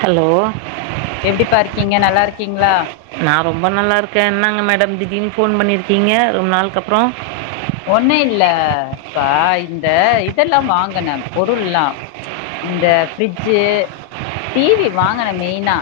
hello எப்டிப்பா இருக்கீங்க நல்லா இருக்கீங்களா நான் ரொம்ப நல்லா இருக்கேன் என்னங்க மேடம் திடீன் ஃபோன் பண்ணியிருக்கீங்க ரொம்ப நாள்க்கப்புற ஒண்ணும் இல்லப்பா இந்த இதெல்லாம் வாங்கனே பொருள்ல்லாம் இந்த ஃப்ரிட்ஜு டிவி வாங்கன மெயினா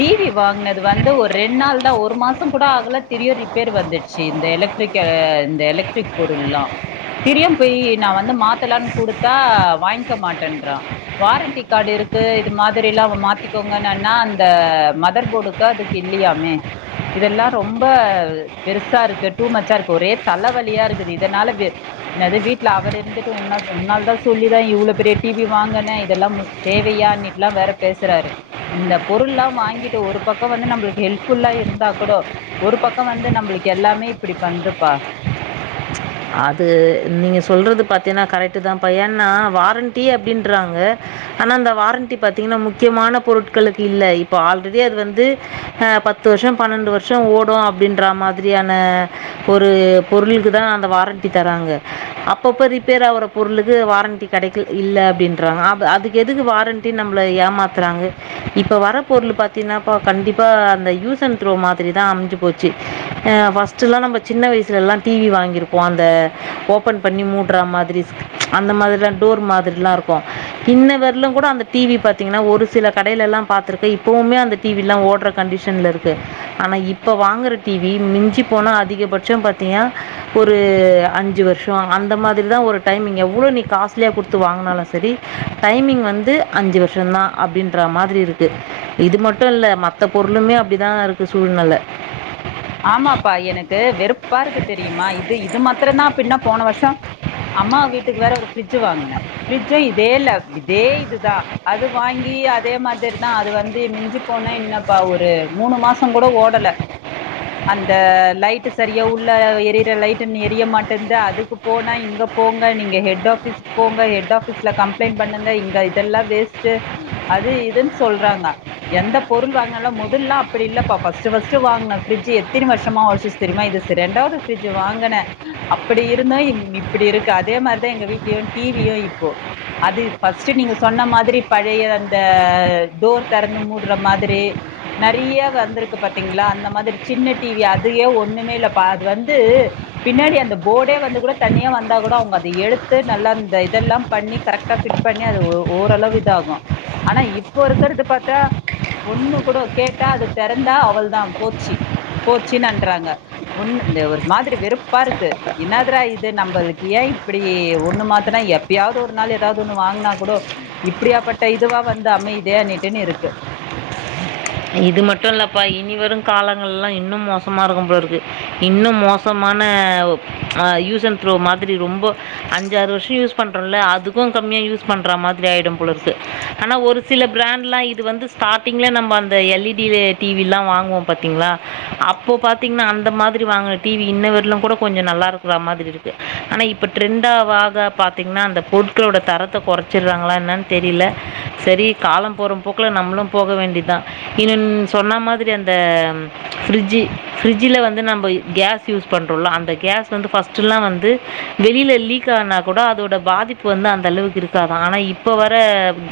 டிவி வாங்கினது வந்து ஒரு ரெண்டு நாள் தான் ஒரு மாசம் கூட ஆகல திரிய ரிப்பேர் வந்துடுச்சு இந்த எலக்ட்ரிக்கு எலக் ட்ரிக் பொருள்ள திரியும் போய் நான் வந்து மாத்தலாம்னு குடுத்தா வாங்கிக்க மாட்டேன்றா வாரண்டி கார்டு இருக்கு இது மாதிரல்லாம் மாத்திக்கோங்கன்னா அந்த மதர் போர்டுக்கு அதுக்கு இல்லையாமே இதெல்லாம் ரொம்ப பெருசா இருக்கு டூ மச்சா இருக்கு ஒரே தலைவலி இருக்கு இதனால என் வீட்டுல அவர் இருந்துட்டு உ உன்னால தான் சொல்லிதான் இவ்வளவு பெரிய டிவி வாங்கன இதெல்லாம் தேவையா இப்டில்லாம் வேற பேசுறாரு இந்த பொருள்ல்லாம் வாங்கிட்டு ஒரு பக்கம் வந்து நம்மளுக்கு ஹெல்புல்லா இருந்தா கூட ஒரு பக்கம் வந்து நம்மளுக்கு எல்லாமே இப்படி பண்துப்பா அது நீங்க சொல்றது பாத்தீங்கன்னா கரெக்ட் தான் பா ஏன்னா வாரண்டி அப்படின்றாங்க ஆனா அந்த வாரண்டி பாத்தீங்கன்னா முக்கியமான பொருட்களுக்கு இல்ல இப்ப ஆல்ரெடி அது வந்து பத்து வருஷம் பன்னெண்டு வருஷம் ஓடும் அப்படின்ற மாதிரியான ஒரு பொருளுக்கு தான் அந்த வாரண்டி த்தி தாரக அப்பப்ப ரிப்பேர் ஆவுற பொருளுக்கு வாரண்டி கடை இல்ல அப்படின்றாக அதுக்கு எதுக்கு வாரண்டி நம்ல ஏமாத்துறாங் இப்ப வர பொருள் பத்தினப்ப கண்டிப்பா அந்த யூஸ் அண்ட் த்ரோ மாதிரி தான் அமஞ்சி போச்சு பஸ்டுலா நம்ம சின்ன வயசுலலாம் டிவி வாங்கிருப்போ அந்த ஓபன் பண்ணி மூடுற மாதிரி அந்த மாதிரி எல்லாம் டோர் மாதிரி எல்லாம் இருக்கும் இன்ன வரலும் கூட அந்த டிவி பாத்தீங்கன்னா ஒரு சில கடையில எல்லாம் பாத்துருக்க இப்பவுமே அந்த டிவி எல்லாம் ஓடுற கண்டிஷன்ல இருக்கு ஆனா இப்ப வாங்குற டிவி மிஞ்சி போனா அதிகபட்சம் பாத்தீன்னா ஒரு அஞ்சு வருஷம் அந்த மாதிரி தான் ஒரு டைமிங் எவ்வளோ நீ காஸ்ட்லியாக கொடுத்து வாங்கினாலும் சரி டைமிங் வந்து அஞ்சு வருஷம் தான் அப்படின்ற மாதிரி இருக்கு இது மட்டும் இல்லை மத்த பொருளுமே அப்படிதான் இருக்கு சூழ்நல ஆமாப்பா எனக்கு வெறுப்பா இருக்கு தெரியுமா இது இ இது மாத்திரம தான் இப்பின்ன போன வருஷம் அம்மா வீட்டுக்கு வேற ஒரு ஃப்ரிட்ஜ் வாங்கினேன் ஃப்ரிட்ஜும் இதே இல்ல இதே இதுதான் அது வாங்கி அதே மாதிரிதான் அது வந்து மிஞ்சி போனே இன்னாப்பா ஒரு மூணு மாசம் கூட ஓடல அந்த லைட்டு சரியா உள்ள எரியற லைட்டு எரிய மாட்டேது அதுக்கு போனா இங்க போங்க நீங்க ஹெட் ஆபீஸ்கு போங்க ஹெட் ஆபீஸ்ல கம்ப்ளைண்டட் பண்ணுங்க இங்க இதெல்லாம் வேஸ்ட்ட் அது இதுன்னு சொல்றாங்க எந்த பொருள் வாங்கினாலும் முதல்லல்லாம் அப்படி இல்லப்பா பர்ஸ்டு ஃபர்ஸ்டு வாங்னது ஃப்ரிட்ஜ் எத்தனை வருஷமா ஒழச்சுச்சு தெரியுமா இது ரெண்டாவது ஃப்ரிட்ஜ் வாங்குன அப்படி இருந்தோ இப்படி இருக்கு அதே மாதிரிதான் எங்க வீட்லயும் டிவியும் இப்போ அது ஃபர்ஸ்ட் நீங்க சொன்ன மாதிரி பழைய அந்த டோர் திறந்து மூடுற மாதிரி நிறைய வந்திருக்கு பாத்தீங்களா அந்த மாதிரி சின்ன டிவி அதயே ஒண்ணுமே இல்லைப்ப அது வந்து பின்னாடி அந்த போர்டே வந்து கூட தனியா வந்தா கூட அவங்க அதை எடுத்து நல்லா அந்த இதெல்லாம் பண்ணி கரெக்டா ஃபிட் பண்ணி அது ஓரளவு இத ஆகும் ஆனா இப்போ இருக்கறத பாத்தா ஒண்ணு கூட கேட்டா அது திறந்தா அவ்ளதான் போச்சு போச்சுனன்றாங்க ஒண்ணு ஒரு மாதிரி வெறுப்பா இருக்கு என்னாதிரா இது நம்மளுக்கு ஏன் இப்படி ஒண்ணு மாத்தனா எப்பயாவது ஒரு நாள் ஏதாவது ஒண்ணு வாங்கினா கூட இப்படியாப்பட்ட இதுவா வந்து அமையுதே அண்ணிட்டுன்னு இருக்கு இது மட்டும் இல்லப்பா இனி வரும் காலங்கள்ல்லாம் இன்னும் மோசமா இருக்கும் போல இருக்கு இன்னும் மோசமான் யூஸ் அண்ட் த்ரோ மாதிரி ரொம்ப அஞ்சாறு வருஷம் யூஸ் பண்றோம்ல அதுக்கும் கம்மியா யூஸ் பண்ற மாதிரி ஆயிடும் போல இருக்கு ஆனா ஒரு சில பிராண்ட்லாம் இது வந்து ஸ்டார்ட்டிங்ல நம்ம இந்த எல் இ டி டிவிலா வாங்குவோம் பாத்தீங்களா அப்போ பாத்தீங்கன்னா அந்த மாதிரி வாங்கின டிவி இன்னவரிலும் கூட கொஞ்சம் நல்லா இருக்கிற மாதிரி இருக்கு ஆனா இப்போ ட்ரெண்டாவாகா பாத்தீங்கன்னா அந்த பொருட்களோட தரத்தை குறைச்சிடறாங்களா என்னனு தெரியல சரி காலம் போற போக்குல நம்மளும் போக வேண்டிதான் ன்ன சொன்ன மாதிரி அந்த ஃபிரிட்ஜ் ஃபிரிட்ஜ்ல வந்து நம்ம கேஸ் யூஸ் பண்றோம்ல அந்த கேஸ் வந்து ஃபர்ஸ்ட்லா வந்து வெளியில லீக் ஆனா கூட அதோட பாதிப்பு வந்து அந்த அளவுக்கு இருக்காதான் ஆனா இப்ப வர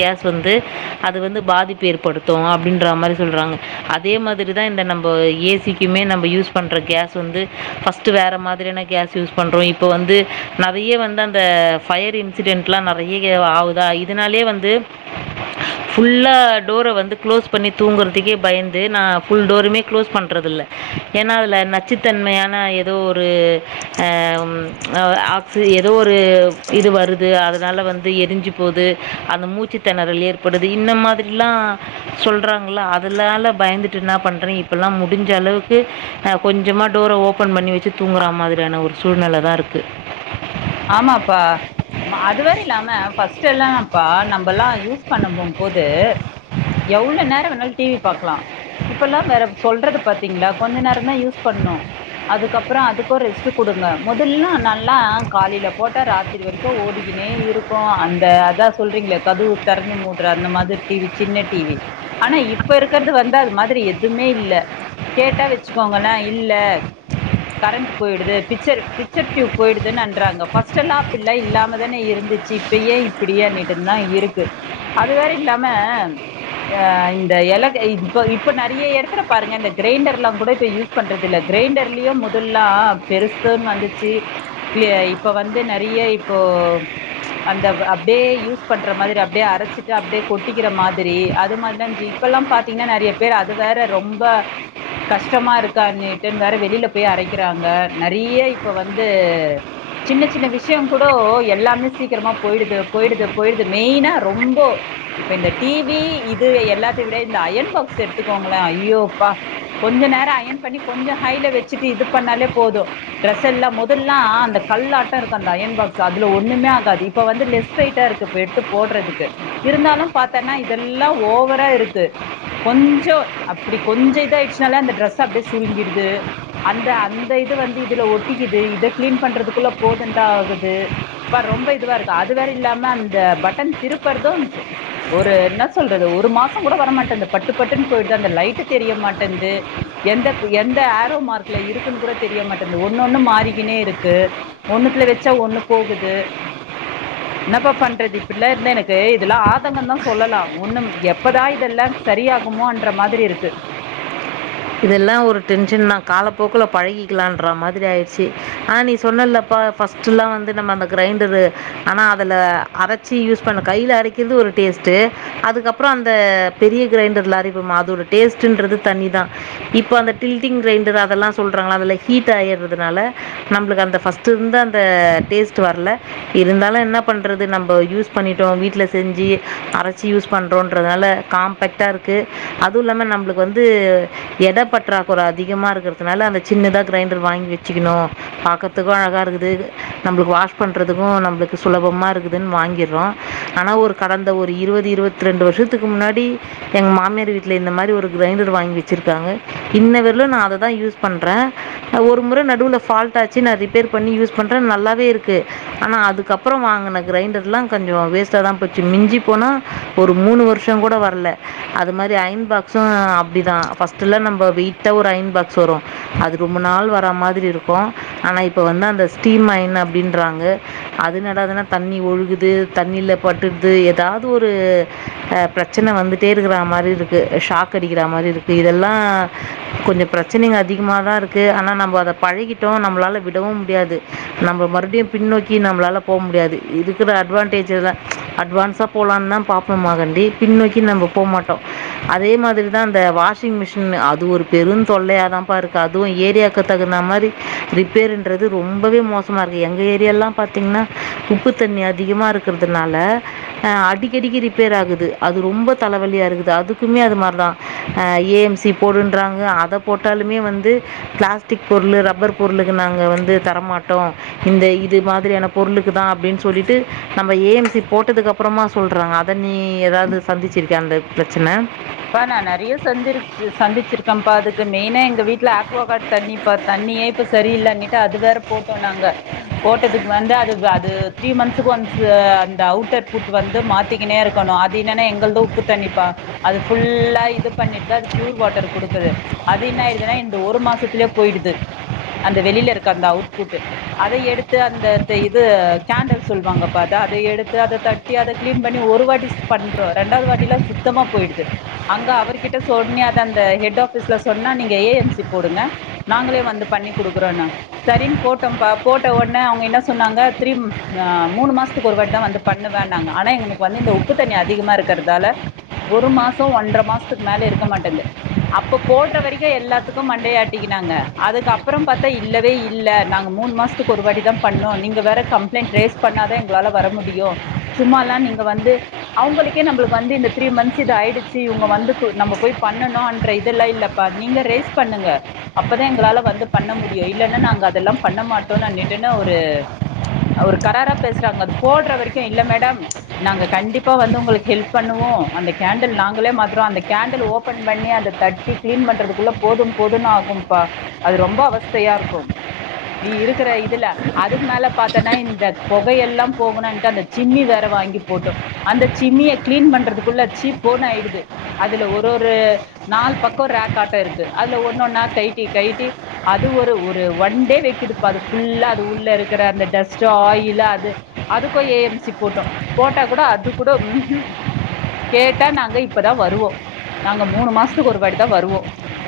கேஸ் வந்து அது வந்து பாதிப்பு ஏற்படுத்தும் அப்படின்ற மாதிரி சொல்றாங்க அதே மாதிரிதான் இந்த நம்ம ஏசிக்குமே நம்ம யூஸ் பண்ற கேஸ் வந்து ஃபர்ஸ்ட் வேற மாதிரியான கேஸ் யூஸ் பண்றோம் இப்போ வந்து நிறைய வந்து அந்த பயர் இன்சிடென்ட்லாம் நிறைய ஆகுதா இதனாலயே வந்து ஃபுல்லா டோரை வந்து க்ளோஸ் பண்ணி தூங்குறதுக்கே பயந்து நா ஃபுல் டோருமே க்ளோஸ் பண்ணுறதில்ல ஏன்னா அதில நச்சுத்தன்மையான ஏதோ ஒரு ஆ ஆக்சி ஏதோ ஒரு இது வருது அதனால வந்து எரிஞ்சு போது அந்த மூச்சு திணறல் ஏற்படுது இந்த மாதிரிலாம் சொல்றாங்களா அதலால பயந்துட்டு என்ன பண்றே இப்பல்லாம் முடிஞ்ச அளவுக்கு கொஞ்சமா டோரை ஓபன் பண்ணி வச்சு தூங்குற மாதிரியான ஒரு சூழ்நிலை தா இருக்கு ஆமாப்பா அதுவரை இல்லாம ஃபர்ஸ்ட் எல்லாம்ப்பா நம்மல்லாம் யூஸ் பண்ண போம்போது எவ்வளோ நேர வேணாலும் டிவி பாக்கலாம் இப்பல்லாம் வேற சொல்றது பாத்தீங்களா கொஞ்ச நேரந் தா யூஸ் பண்னணும் அதுக்கப்புறம் அதுக்க ரெஸ்ட்ட் கொடுங்க முதலல்லாம் நல்லா காலையில போட்ட ராத்திரி வரைக்கும் ஓடிக்கினே இருக்கும் அந்த அதா சொல்றீங்களே கதுவு திறந்து மூடுற அந்த மாதிரி டிவி சின்ன டிவி ஆனா இப்ப இருக்கிறது வந்து அது மாதிரி எதுவுமே இல்ல கேட்டா வச்சுக்கோங்களே இல்ல கரண்ட் போயிடுது பிச்சர் பிச்சர்டியூப் போயிடுதுன்னு அந் ராங்க் ஃபர்ஸ்டலா அப்படி இல்லாமதானே இருந்துச்சு இப்பயே இப்படியேண்ணிட்டு தா இருக்கு அது வேற இல்லாம ஆ இந்த எல கி இப்ப இப்ப நெறையா எடத்துல பாருங்க இந்த கிரைண்டர்ல்லாம் கூட இப்ப யூஸ் பண்றது இல்ல கிரைண்டர்லயும் முதல்லாம் பெருசுன்னு வந்துச்சு இ இப்போ வந்து நிறைய இப்போ அந்த அப்படியே யூஸ் பண்ற மாதிரி அப்படியே அரைச்சிட்டு அப்படியே கொட்டிக்கிற மாதிரி அது மாதிரில இப்பல்லாம் பாத்தீங்கன்னா நிறைய பேர் அது வேற ரொம்ப கஷ்டமா இருக்கான்னுட்டுன்னு வேற வெளியில போய் அரைக்கிறாங்க நிறைய இப்போ வந்து சின்ன சின்ன விஷயம் கூட எல்லாமே சீக்கிரமா போயிடுது போயிடுது போயிடுது மெய்னா ரொம்ப இப்ப இந்த டிவி இது எல்லாத்த விட இந்த அயன் பாக்ஸ் எடுத்துக்கோங்களே ஐயோ அப்பா கொஞ்ச நேரம் அயன் பண்ணி கொஞ்சம் ஹைல வச்சுட்டு இது பண்ணாலே போதும் ட்ரெஸ் எல்லாம் முதல்லல்லாம் அந்தக் கல்லாட்டம் இருக்கு அந்த அயன் பாக்ஸ் அதுல ஒண்ணுமே ஆகாது இப்ப வந்து லெஸ் வெயிட் ஆ இருக்கு இப்ப எடுத்து போடுறதுக்கு இருந்தாலும் பத்தன்னா இதெல்லாம் ஓவரா இருக்கு கொஞ்சோ அப்படி கொஞ்சோ இத ஆயிடுச்சனாலே அந்த டரெஸ் அப்படியே சுருங்கிடுது அந்த அந்த இது வந்து இதுல ஒட்டிக்குது இத கிளீன் பண்றதுக் குல போதுண்டா ஆகுது பார் ரொம்ப இதுவா இருக்கு அது வேற இல்லாம அந்த பட்டன் திருப்பறதும் ஒரு என்ன சொல்றது ஒரு மாசம் கூட வரமாட்டேது பட்டு பட்டுன்னு போயிடுது அந்த லைட்டு தெரிய மாட்டேன்து எந்த எந்த ஆரோ மார்க்கல இருக்குன்னு கூட தெரிய மாட்டேன்து ஒன்னு ஒன்னு மாறிக்கினே இருக்கு ஒண்ணுத்துல வச்சா ஒண்ணு போகுது என்னப்பா பண்றது இப்படில இருந்த எனக்கு இதெல்லாம் ஆதங்கம் தா சொல்லலாம் ஒண்ணு எப்பதா இதெல்லாம் சரியாகுமோன்ற மாதிரி இருக்கு இதெல்லா ஒரு டென்ஷன் தா காலப்போக்கல பழகிக்கலான்ற மாதிரி ஆயிடுச்சு ஆனா நீ சொன்னலப்பா ஃபர்ஸ்ட்ல்லாம் வந்து நம்ம அந்த கிரைண்டரு ஆனா அதல அரைச்சி யூஸ் பண்ண கைல அரைக்கிறது ஒரு டேஸ்ட்டு அதுக்கப்புறம் அந்த பெரிய கிரைண்டர்ல அரைப்போமா அதோட டேஸ்டுன்றது தனிதா இப்ப அந்த டில்டிங் கிரைண்டர் அதெல்லாம் சொல்றாங்களா அதுல ஹீட் ஆயறதுனால நம்மளுக்கு அந்த பஸ்ட்ட் இருந்து அந்த டேஸ்ட் வரல இருந்தாலும் என்ன பண்றது நம்ம யூஸ் பண்ணிட்டோம் வீட்டுல செஞ்சு அரைச்சு யூஸ் பண்றோன்றதுனால காம்பேக்ட்டா இருக்கு அதுவு இல்லாம நம்பளுக்கு வந்து எட பற்றாக்குற அதிகமா இருக்கிறதுனால அந்த சின்னதா கிரைண்டர் வாங்கி வச்சுக்கணு பாக்கரதுக்கு அழகா இருக்குது நம்பளுக்கு வாஷ் பண்றதுக்கு நம்பளுக்கு சுலபமா இருக்குதுன்னு வாங்கிர்றோ ஆனா ஒரு கடந்த ஒரு இருவது இருவத்தி ரெண்டு வருஷத்துக்கு முன்னாடி எங்க மாமியார் வீட்ல இந்த மாரி ஒரு கிரைண்டர் வாங்கி வெ ச்சிருக்காங்க இன்ன வரைலு நா அத தா யூஸ் பண்றே ஒரு முற நடுவுல ஃபால்ட் ஆச்சு நா ரிப்பேர் பண்ணி யூஸ் பண்றே நல்லாவே இருக்கு ஆனா அதுக்கப்புற வாங்கின கிரைண்டர்லா கொஞ்சோ வேஸ்ட்டாதா போச்சு மிஞ்சி போனா ஒரு மூணு வருஷங் கூட வரல அது மாரி அயன் பாக்ஸு அப்டிதா ஃபர்ஸ்ட்டலா நம்ப வெயிட்டா ஒரு அயன் பாக்ஸ் வரு அது ரொம்ப நாள் வரா மாதிரி இருக்கு ஆனா இப்ப வந்து அந்த ஸ்டீம் அயன் அப்டின்றாங்க அதென்னடாதுன்னா தண்ணி ஒழுகுது தண்ணில பட்டுடுது எதாது ஒரு பிரச்சனை வந்துட்டே இருக்கற மாரி இருக்கு ஷாக் அடிக்கிற மாரி இருக்கு இதெல்லா கொஞ்ச ப்ரச்சனைங்க அதிகமாதா இருக்கு ஆனா நம்ம அத பழகிட்டோ நம்ளால விடவும் முடியாது நம்ம மறுப்டியு பின்னோக்கி நம்ளால போ முடியாது இருக்குற அட்வான்டேஜுதா அட்வான்ஸா போலான்னா பாப்போமாகாண்டி பின்னோக்கி நம்ம போமாட்டோ அதே மாதிரிதா அந்த வாஷ் ஷிங்மிஷினு அது ஒரு பெருந் தொல்லையா தாம்ப்பா இருக்கு அதுவு ஏரியாவ்க்கு தகுந்தா மாரி ரிப்பேருன்றது ரொம்பவே மோசமா இருக்கு எங்க ஏரியால்லா பாத்தீங்னா உப்பு தண்ணி அதிகமா இருக்கற்துனால ஆ அடிக்கடிக்கி ரிப்பேர் ஆகுது அது ரொம்ப தலவலியா இருக்குது அதுக்குமே அது மார்தா ஆ ஏ எம் சி போடுன்றாங்க அத போட்டாலுமே வந்து ப்ளாஸ்டிக் பொருளு ரப்பர் பொருளுக்கு நாங்க வந்து தரமாட்டோ இந்த இது மாதிரியான பொருளுக்கு தா அப்டின் சொல்லிட்டு நம்ம ஏ எம் சி போட்டதுக்கப்பறமா சொல்றாங்க அத நீ ஏதாவ்து சந்திச்சிருக்கியா அந்த ப்ரச்சன பா நா நெறையா சந்திருச்சு சந்திச்சிருக்கம்ப்பா அதுக்கு மெய்னா எங்க வீட்ல ஆக்வா காட் தண்ணிப்பா தண்ணியே இப்ப சரியில்லனுட்டு அது வேற போட்டோ நாங்க போட்டதுக்கு வந்து அது அது த்ரீ மந்த்ஸுக்கு ஒன்ஸூ அந்த அவுட்டர் ஃபுட் வந்து மாத்திக்கினே இருக்கணு அது இன்னன்னா எங்கள்து உப்பு தண்ணிப்பா அது ஃபுல்லா இது பண்ணிட்டு தா அது ப்யூர் வாட்டர் குடுக்குது அது என்ன ஆய்டுதுன்னா இந்த ஒரு மாசத்துலயே பொய்டுது அந்த வெளியில இருக்க அந்த அவுட்ஃபுட்டு அத எடுத்து அந்த த இது கேண்டில் சொல்லுவாங்கப்பா அதா அதை எடுத்து அத தட்டி அத க்ளீன் பண்ணி ஒரு வாட்டி ஸ் பண்றோ ரெண்டாவ்து வாட்டிலா சுத்தமாக பொய்டு அங்க அவர் கிட்ட சொன்னிய அது அந்த ஹெட்ஆஃபிஸ்ல சொன்னா நீங்க ஏ எம் சி போடுங்க நாங்களே வந்து பண்ணி குடுக்குறோனா சரின் போட்டோம்பா போட்ட ஒன்னே அவ்ங்க என்ன சொன்னாங்க த்ரீம் ஆ மூனு மாசத்துக்கு ஒரு வாட்டி தா வந்து பண்ணுவனாங்க ஆனா எங்களுக்கு வந்து இந்த உப்பு தண்ணி அதிகமா இருக்குறதால ஒரு மாசத் சோ ஒன்ற மாசத்துக்கு மேல இருக்கமாட்டின்து அப்பொ போட்ற வரைக்கு எல்லாத்துக்கு மண்டைய ஆட்டிக்கினாங்க அதுக்கப்றம் பாத்தா இல்லவே இல்ல நாங்க மூன் மாசத்துக்கு ஒரு வாட்டி தா பண்ணோ நீங்க வேற கம்ப்ளைன்ட் ரைஸ் பண்ணாதா எங்ளால வர முடியு சும்மாலா நீங்க வந்து அவ்ங்களுக்கே நம்ளுக்கு வந்து இந்த த்ரீ மன்த்ஸ் இது ஆயிடு ச்சி இவ்ங்க வந்து நம்ப போயி பண்ணணு இன்ற இதெல்லா இல்லப்பா நீங்க ரேஸ் பண்ணுங்க அப்பதா எங்களால வந்து பண்ண முடியு இல்லன்னா நாங்க அதெல்லா பண்ண மாட்டோனுனனிட்டுன ஒரு அ ஒரு கராரா பேசுறாங்க அது போட்ற வரைக்கு இல்ல மேடம் நாங்க கண்டிப்பா வந்து உங்களுக்கு ஹெல்ப் பண்ணுவோ அந்த கேண்டில் நாங் களே மாத்ரோ அந்த கேண்டில் ஓப்பன் பண்ணி அத தட்டி கிளீன் பண்றதுக்குள்ள போதும் போதுனு ஆகும்ப்பா அது ரொம்ப அவஸ்த்தையா இருக்கு நீ இருக்குற இதுல அதுக்கு மேல பாத்தனா இந்த பொகையல்லா போகனுன்ட்டு அந்த சிம்மி வேற வாங்கி போட்டோ அந்த சிம்மிய க்ளீன் பண்றதுக்குள்ள சீ போனு ஆய்டு அதுல ஒரு ஒரு நாளு பக்கோ ரேக்காட்டொ இருக்கு அதுல ஒன்னு ஒன்னா கய்ட்டி கய்ட்டி அது ஒரு ஒரு ஒன் டே வெக்கிதுப்பா அது ஃபுல்லா அது உள்ள இருக்குற அந்த டஸ்ட்டு ஆயிலு அதுக் அதுக்கு ஏ எம் சி போட்டோ போட்டாக் கூட அதுக் கூட ம்ஹூம் கேட்டா நாங்க இ ப்பதா வருவோ நாங்க மூணு மாசத்துக்கு ஒரு வாட்டி தா வருவோ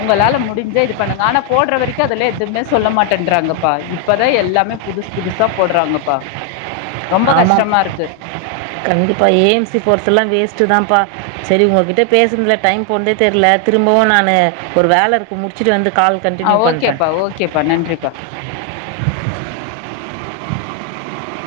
உங்களால முடிஞ்சா இது பண்ணுங்க ஆனா போட்ற வரைக்கு அதுல எதுமே சொல்ல மாட்டேறாங்கப்பா இப்பதா எல்லாமே புதுசு புதுசா போட்றாங்கப்பா ஆமாம் கண்டிப்பா ஏ எம் சி போற்துல்லா வேஸ்ட்டு தாம்ப்பா செரி உங்கக்கிட்ட பேசுனதுல டைம் போன்தே தெர்ல திரும்பவு நானு ஒரு வேல இருக்கு முடிச்சிட்டு வந்து கால் ஆ கன்டினியூ பண்ணுறேன் ஓகேப்பா ஓகேப்பா நன்றிப்பா